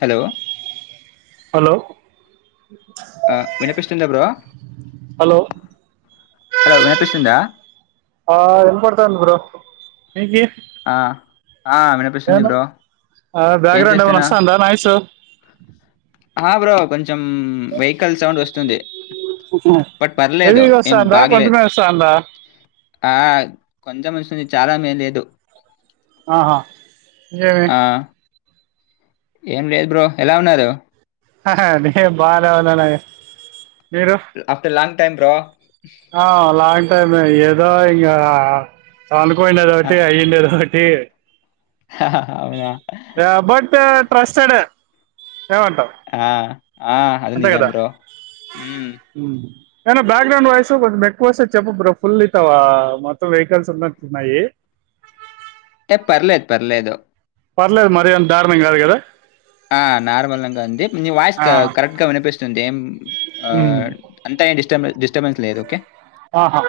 Hello hello ఆ వినిపిస్తుందా bro hello hello వినిపిస్తుందా ఆ ఇన్పడ్తంది బ్రో మికీ ఆ ఆ వినిపిస్తుంది బ్రో ఆ ఏం బ్యాక్గ్రౌండ్ ఏమైనా చేస్తునా వస్తాందా నాయిస్ ఆ బ్రో కొంచెం వెహికల్ సౌండ్ వస్తుంది బట్ పర్లేదు హెవీగా ఏం వస్తాందా బాగలేదు కొంచెమే వస్తాందా ఆ కొంచెం వస్తుంది చాలా మే లేదు ఆహా ఆ ఏం లేదు బ్రో ఎలా ఉన్నారు నేను బానే ఉన్నాను ఆఫ్టర్ లాంగ్ టైమ్ బ్రో ఆ లాంగ్ టైమ్ ఏదో ఇంకా అనుకోనేది ఒకటి అయ్యిండేది ఒకటి చే అవునా బట్ ట్రస్టడ్ ఏమంటాం ఆ ఆ అది నిజం అంతేకదా బ్రో మ్మ్. అయినా బ్యాక్గ్రౌండ్ వాయిస్ కొంచెం ఎక్కువస్తే చెప్ప బ్రో ఫుల్ ఇవా మొత్తం వెహికల్స్ ఉన్న ఉన్నాయి ఏ పర్లేదు పర్లేదు పర్లేదు మరీ అంత దారుణం కాదు కదా ఆ నార్మల్గా ఉంది నీ వాయిస్ ఆ కరెక్ట్ గా వినిపిస్తుంది ఏం ఉమ్ అంతా ఏడిస్ డిస్ డిస్టబెన్స్ లేదు ఒకే ఆహా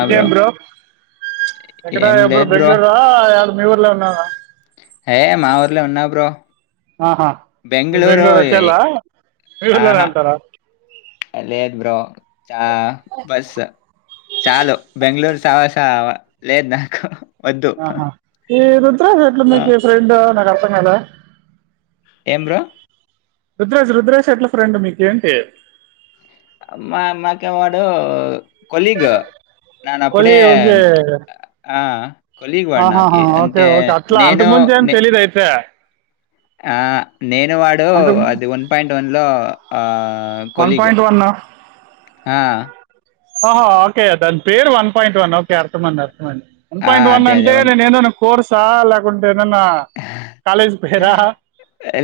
ఇంకేం బ్రో ఎక్కడ ఏం ఇప్పుడు లేదు బెంగళూర మీఊర్లో ఉన్నావా ఏ మా ఊర్లే ఉన్నా బ్రో ఆహా మీరు బెంగుళూరు బెంగళూరు ఇ వచ్చేలా మీ ఊర్లోనే ఆహా ఉంటారా అ లేదు బ్రో చా బస్ చాలు బెంగళూరు సావాసా లేదు నాకు వద్దు ఆహా ఈ రుద్రాజ్ ఎట్లి ఆ, మీకు ఫ్రెండ్ నాకు అర్థం కాల ఏమ్ బ్రో రుద్రాజ్ రుద్రాజ్ ఎట్లా ఫ్రెండ్ మీకేంటి మా మాకే వాడు కొలీగ్ నాను అప్పుడే కొలి ఓకే ఆ కొలీగ్ వాడు నాకి ఆహాహా ఓకే అంటే ఓకే అట్లా నేను అంతకు ముందు ఏమి నే- తెలీదయితే ఆ నేను వాడు అంతకు అది వన్ పాయింట్ వన్ లో ఆ ఆ వన్ కొలిగ్ పాయింట్ వన్ ఆ ఆహా ఓకే అ దాని పేరు వన్ పాయింట్ వన్ ఓకే అర్థమన్నారు వన్ పాయింట్ వన్ అదే అదే అంటే నేను ఏదోనా కోర్సా లేకుంటే ఏదన్నా కాలేజీకి పోయరా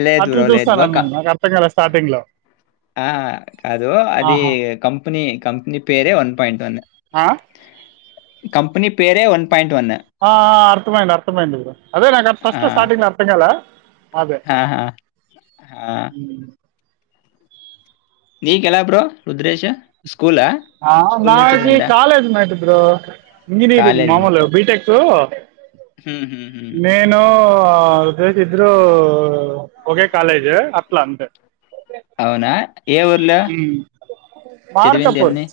లేదు అట్లు బ్రో లేదు బ్రో చూస్తానని నేను నాకు అర్థంకాలేదు చాటింగ్ లో ఆ కాదు అది కంపెనీ కంపెనీ పేరే వన్ పాయింట్ వన్ ఆ కంపెనీ పేరే వన్ పా ఆ అర్థమైంది అర్థమైంది బ్రో అదే నాకు ఆ! ఫస్ట్ స్టార్టింగ్ లో అర్థం కాలా ఆహా హా నీకు ఎలా బ్రో రుద్రష ఆ నాకి కాలేజ్ మేట్ బ్రో ఇంజనీరింగ్ మామూలుగా బి టెక్ అ నేను ఆ ఇద్దరూ ఒకే కాలేజు అట్లా అంతే అవునా ఏ ఊర్లో ఉమ్. చదివింది అన్ని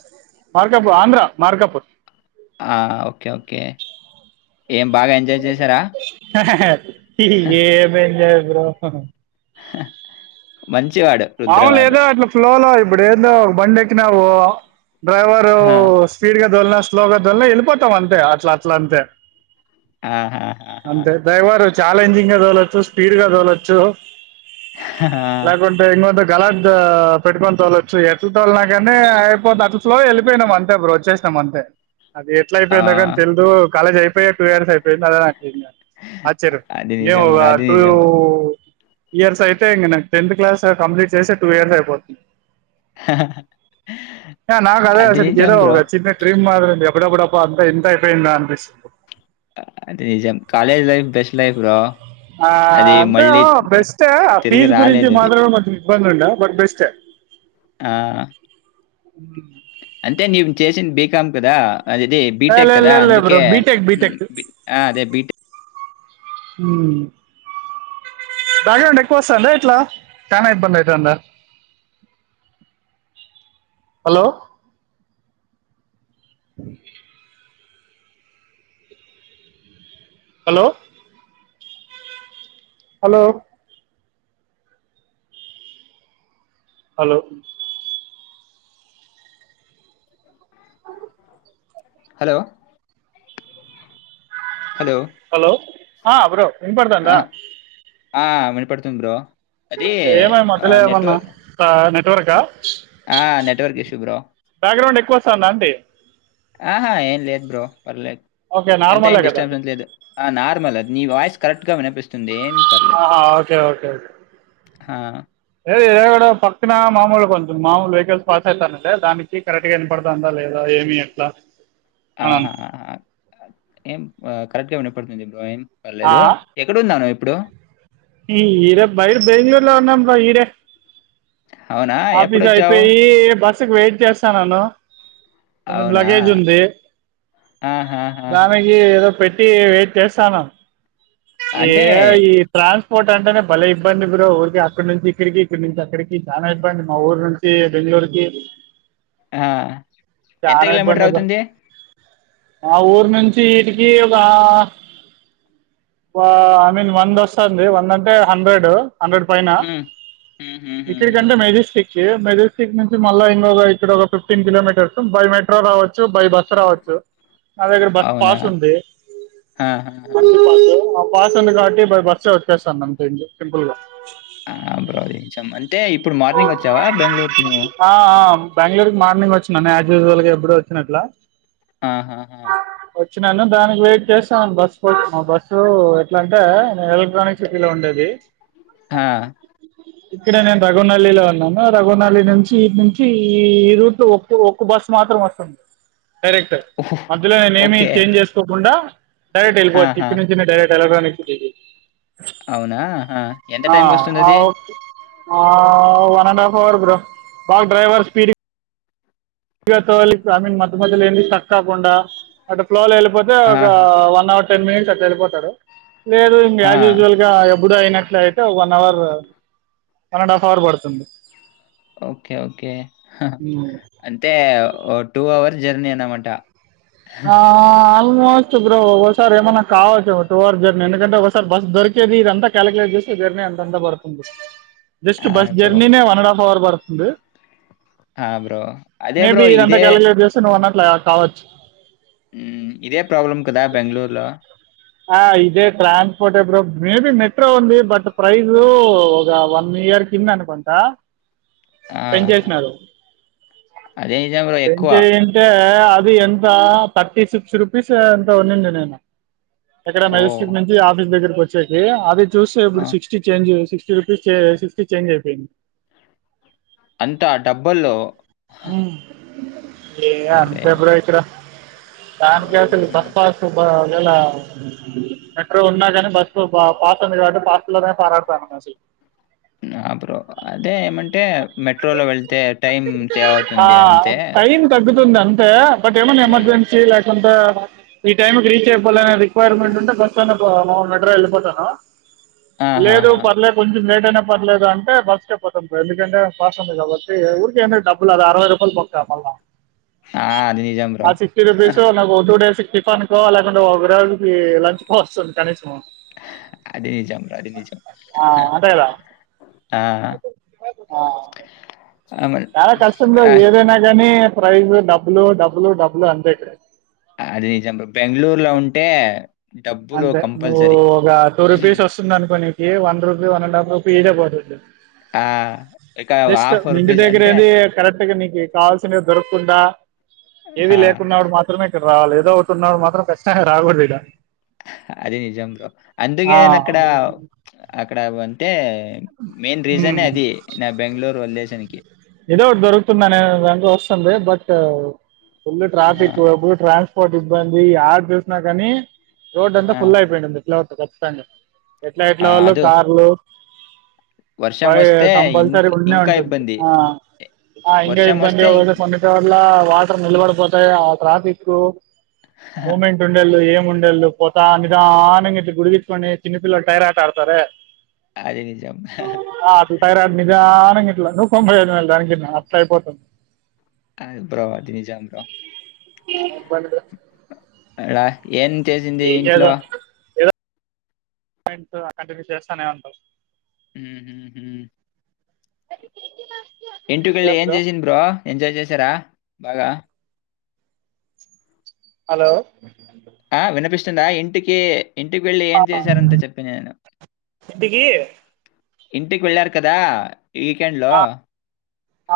మార్కాపూర్ ఆంధ్ర మార్కాపూర్ ఆ ఓకే ఓకే ఏం బాగా ఎంజాయ్ చేశారా? ఏం ఎంజాయ్ బ్రో మంచి మామలు లేదో అట్లా ఫ్లోలో ఇప్పుడు ఏందో బండెక్కినావు డ్రైవరు ఆ! స్పీడ్ గా స్లోగాడోల్ల వెళ్ళిపోతావు అంతే అట్లా అట్లా అంతే ఆహాహాహా! అంతే డ్రైవర్ చాలెంజింగా తోలొచ్చు స్పీడ్ గా తోలొచ్చు ఆ గలట్ పెట్టుకొని తోలొచ్చు ఎటు తోలినా గానీ అయిపోత అట్ స్లో వెళ్ళిపోయినాం అంతే బ్రో వచ్చేసి అంతే అది ఎట్లా ఆ! అయిపోయిందిగనీ తెలుదు కాలేజ్ అయిపోయా టూ ఇయర్స్ అయిపోయింది అద ఆశ్చర్యం అది ఏమో నిజం బ్రో. ఆ అది టూ నిజం. బ్రో, ఇయర్స్ అయితే ఇంగా నాకు టెన్త్ క్లాస్ కంప్లీట్ చేసే టూ ఇయర్స్ అయిపోతుంది నాకదే అది అసలు నిజం ఏదో బ్రో. ఒక చిన్న డ్రీమ్ అప్పుడప్పుడు అబ్బా టెన్త్ అయిపోయిందా అనిపిస్తు అదే నిజం college life best life bro ఆ అది అంటే మళ్ళీ బెస్టే ఆ తిరిగి ఫీజ్ గురించి రాలేదది. మాత్రం మాకు ఇబ్బంది ఉండే బట్ బెస్టే ఆ అంటే నీవు చేసింది బీకాం కదా అదే ఇది బీటెక్ లేదు కదా లేదు బ్రో అందుకే బీటెక్ అదే బీటెక్ ఉమ్ బాగ్రౌండ్ ఎక్కువ వస్తాందా ఎట్లా చానా ఇబ్బంది అయితాందా hello hello hello hello hello hello! Hello ఆ బ్రో ఆ! వినపడతాందా ఆ వినపడుతుంది బ్రో అది ఏమై మధ్యలో ఏమన్నా నెట్వర్క్ నెట్వర్కా ఆ నెట్వర్క్ ఇష్యూ బ్రో బ్యాక్గ్రౌండ్ ఎక్కువ వస్తుందా అంటీ ఆహా ఏం లేదు బ్రో పర్లేదు ఓకే ఎంత ఏం నార్మలే కదా డిస్టర్బెన్స్ లేదు ఆ నార్మల్ నీ వాయిస్ కరెక్ట్ గా వినిపిస్తుంది ఏమి పర్లేదు ఆహా ఓకే ఓకే ఓకే ఆ కూడా పక్కన మామలు కొంచెం మామూలు వెహికల్స్ పాస్ అవుతానంటే దానికి కరెక్ట్ గా వినపడతాందా లేదా ఏమి ఎట్లా ఆ అని ఏం కరెక్ట్ గా వినపడుతుంది బ్రో ఏం ఆ పర్లేదు ఎక్కడున్నావు నువ్వు ఇప్పుడు ఈ ఈడే బైరు బెంగళూరులో ఉన్నాం బ్రో ఈడే అవునా? ఆఫీస్ ఎప్పుడొచ్చావు? అయిపోయి బస్సుకు వెయిట్ చేస్తానను అవునా? లగేజ్ ఉంది ఆహాహాహా! దానికి ఏదో పెట్టి వెయిట్ చేస్తానా ఏ అంటే ఈ ట్రాఫిక్ ట్రాన్స్పోర్ట్ అంటేనే భలే ఇబ్బంది బ్రో ఊరికి అక్కడి నుంచి ఇక్కడికి ఇక్కడి నుంచి అక్కడికి చాలా ఇబ్బంది మా ఊరు నుంచి దొరికే ఆ ఎంత కిలోమీటర్ అవుతుంది ఆ ఊరు నుంచి ఇడికి ఒక ఐ మీన్ వంద వస్తుంది వంద అంటే హండ్రెడ్ హండ్రెడ్ పైన హ్మ్. హ్మ్. హ్మ్. హ్మ్. హ్మ్. ఇక్కడికంటే మెజెస్టిక్ మెజెస్టిక్ నుంచి మళ్ళా ఇంకొక ఇక్కడ ఒక ఫిఫ్టీన్ కిలోమీటర్స్ బై మెట్రో రావచ్చు బై బస్సు రావచ్చు నా దగ్గర బస్ అవునా? పాస్ ఉంది ఆహాహా! పాస్ ఉంది కాబట్టి బై బస్ వచ్చేస్తానుంత సింపుల్ గా ఆ బ్రోంచాం అంటే ఇప్పుడు మార్నింగ్ వచ్చావా బెంగళూరుకి నువ్వు ఆ ఆ బెంగళూరుకి మార్నింగ్ వచ్చినాను యాజ్ యూజువల్గా ఎప్పుడు వచ్చినట్లా ఆహా హ వచ్చినాను దానికి వెయిట్ చేస్తా బస్సు పో బస్సు ఎట్లా అంటే ఎలక్ట్రానిక్ సిటీలో ఉండేది ఆ! ఇక్కడ నేను రఘునల్లిలో ఉన్నాను రఘునల్లి నుంచి వ నుంచి ఈ ఈ రూట్ లో ఒ ఒక్క బస్సు మాత్రమే ఉంటుంది డైరెక్ట్ ఓహ్! మధ్యలో నేనేమీ ఓకే. చేంజ్ చేసుకోకుండా డైరెట్ వెళ్లిపోవచ్చు ఆహా! ఇంటి నుంచిడైరెక్ట్ ఎలక్ట్రానిక్ సిటీకి అవునా అహ ఎంత ఆ టైంకి వస్తుంది ఆ అది okay one and half hour bro boss driver speed తోలి ఐ మీన్ మధ్య మతు ఏంటి తక్ కాకుండా అంటే ఫ్లోలళ పోతే ఒక ఆహా! వన్ అవర్ టెన్ మినిట్స్ అట్లా వెళ్ళిపోతారు లేదు ఇంకా ఆ! యా్ యూజువల్ గా కూడా అయినట్ల అయితే one hour one and half hour పడుతుంది ఓకే ఓకే అంటే ఓ టూ అవర్ జెర్నీ అన్నమాట ఆ ఆ ఆల్మోస్ట్ బ్రో సార్ ఏమైన్నా కావచ్చు ఒక టూ అవర్ జర్నీ ఎందుకంటే ఒకసారి బస్ దొరికేది ఇదంతా కాల్యులేట్ చేస్తే జర్నీ అంతా పడుతుంది జస్ట్ ఆ! Bus bro. జర్నీ నే వన్ అండ్ హాఫ్ అవర్ పడుతుంది ఆ! బ్రో. అదే మేబీ బ్రో ఇదంతా ఇదే కాలికలేట్ చేస్తే నువ్వు అన్నట్లే కావచ్చు ఉమ్ ఇదే ప్రాబ్లమ్ కదా బెంగళూరులో ఇదే ట్రాన్స్పోర్ట్ ఎ బ్రో మేబి మెట్రో ఉంది బట్ ప్రైజ్ ఒక వన్ యర్కి అనుకుంటా ఆహా! పెన్చేసినరూ అదే నిజం బ్రో పెని ఎక్కువ. చేయంటే అది ఎంత థర్టీ సిక్స్ రూపీస్ ఎంత ఉందండి నేను ఎక్కడ ఓ! మెజిస్ట్రిక్ట్ నుంచి ఆఫీస్ దగ్గరకి వచ్చేది అది చూసి ఆ! ఇప్పుడు sixty change six sixty rupees sixty change అయిపోయింది అంతా డబ్బల్లో ఏ అంతే బ్రో ఇక్కడ దానికికు బస్సు హుహుహు. పస్సు ఇలా మెట్రో ఉన్నా కాని బస్సు పాస్ ఉంది కాబట్టి పాస్ హ బ్రో అదే ఏమంటే మెట్రోలో వెళ్తే టైం సేవ్ అవుతుంది అంతే ఉంది అంతే బట్ ఏమైనా హ్మ్. ఎమర్జెన్సీ లేకుం టే ఈ టైంకి రీచ్ అయిపోలనే రిక్వైర్మెంట్ ఉంటే బస్తోనే మెట్ర వెళ్ళిపోతాను లేదు ఆహాహా! పర్లేదు కొంచెం లేట్ అయినా పర్లేదు అంటే బస్కే పోతాం సార్ ఎందుకంటే పాస్ ఉంది కాబట్టి ఊరికే ఎందుకు పాస్ ఉంది అవై అరవై రూపాయలు బొక్క మళ్ళా ఆ! అది నిజం బ్రో. ఆ సిక్స్త్య్ రూపీస్సు నాకు ఓ టు డేస్ టిఫిన్ కో లేకుంటే ఒక రోజుకి లంచ్ కో వస్తుంది కనీసము అది నిజం రా అది నిజం హా అంతే కదా ఆ ఆ! మరి చాలా కష్టంలో ఆహ్, ఏదైనా గాని ప్రైజ్ డబ్బులు డబ్బులు డబ్బులు అంతే ఇక్కడ అది నిజం బ్రో బెంగళూరులో ఉంటే డబ్బులు అంతే నువ్వు కంపల్సరీ. ఒక టూ హ్మ్. రూపీస్ వస్తుంది అనుకోని ఏ one rupee one and half rupee easy గా పోదు ఆ! ఇక రూ. జస్ట్ మీ ఇంటి దగ్గర అంటే ఏది కరెక్ట్గాకు కాల్ దొరకకుండా ఏవి ఆ! లేకున్నాడు మాత్రమే రావాలి ఏదో ఒకటి ఉన్న మాత్రం ఖచ్చితంగా రాకూడదు ఇడ అదే నిజము బ్రో ఆ అందుకేన్ అక్కడ అక్కడ అంతే మెయిన్ ఉమ్ రీజనే అది నా బెంగళూరు వదిలేసానికి వెండ లో వస్తుంది బట్ ఫుల్ ఆ, ట్రాఫిక్ప్పుడు ట్రాన్స్ పోర్ట్ ఇబ్బంది ఆడు చూసిన కాని రోడ్డు అంతా ఆ, ఫుల్ అయిపోయిడుంది ఎట్లా వ ఖచ్చితంగా ఎట్లా ఆ, ఎట్లా వాళ్ళు అదో కార్లు వర్షం బై వస్తే కంపల్సరీ ఇంకా ఉండే ఇంకా ఉంటుంది ఇబ్బంది ఆ ఆ ఇంతే వర్షం వస్తే ఇబ్బందిగా ఇంకా కొన్నిసార్ల వాటర్ నిల్బడపోతా ఆ ట్రాఫిక్ మూమెంట్ ఉండేళు ఏం గుండెళ్ళు పోతా నిదానంగా ఇట్ గుడికిచ్చుకొని చిన్నపిల్లలు టైర్ ఆటా ఆడతారే అది నిజ ఆ అట్లా టైర్ ఆట నిజానికి ఇట్లా నువ్వు కొంపదు మ దానికి అట్లా అయిపోతుంది ఆది బ్రో నిజాంగా ఇబ్బంది అడ ఏం చేసింది ఏం ఇంట్లో ట్ కంటిన్యూ చేస్తానే ఉంటది హ్మ్మ్ హు మ్మ్ అన ఇంటికెళ్ళి ఏం చేసింది బ్రో ఎంజాయ్ చేసారా బాగా హలో ఆ వినిపిస్తుందా ఇంటికి ఇంటికి వెళ్ళి ఏం చేశారంత చెప్పి నేను ఇంటికి ఇంటికి వెళ్ళారు కదా వీకెండ్ లో ఆ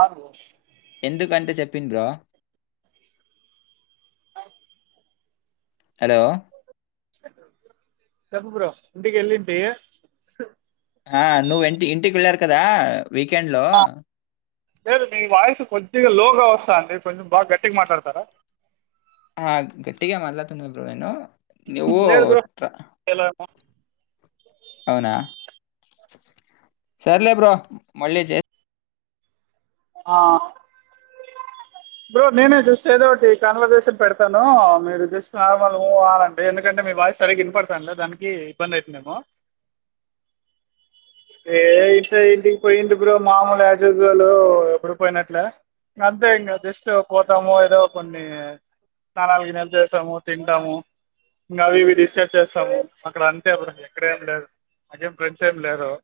అవును బ్రో ఎందుకంటే చెప్పండ్రో హలో చెప్ప బ్రో ఇంటికి వెళ్ళింటి ఆ నువ్ ఇంటి ఇంటికి వెళ్ళారు కదా వీకెండ్ లో లేదు మీ వాయిస్ కొద్దిగా లోగా వస్తాంది కొంచెం బాగా గట్టిగా మాట్లాడతారా ఆ గట్టిగే మట్లాతుంద్రు బ్రో నేను నవ ఆ అవునా సర్లే బ్రో మళ్ళీ చే ఆ బ్రో నేనే చూస్తే ఏదో ఒకటి కాన్వర్జేషన్ పెడతాను మీరు జస్ట్ నార్మల్ గా ఉ ఆ అనండి ఎందుకంటే మీ వాయిస్ సరిగ్ వినపడతానులే దానికి ఇబ్బంది అవుతది ఏమో అ ఏ ఇష ఇంటికి పోయింది బ్రో మామూలు యాజుజలు ఎప్పుడు పోయినట్లే అంతే ఇంగ జస్ట్ పోతమో ఏదో కొన్ని స్నానాలు గినక చేస్తాము తింటాము ఇంకా అవి ఇవి డిస్కస్ చేస్తాము అక్కడ అంతే ఎప్పుడు ఎక్కడ ఏం లేరు నాకేం ఫ్రెండ్స్ ఏం లేరు అ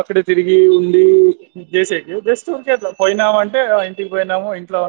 అక్కడ తిరిగి ఉండి చేసేకి జస్ట్ ఊరికే అట్లా పోయినాము అంటే ఇంటికి పోయినాము ఇంట్లో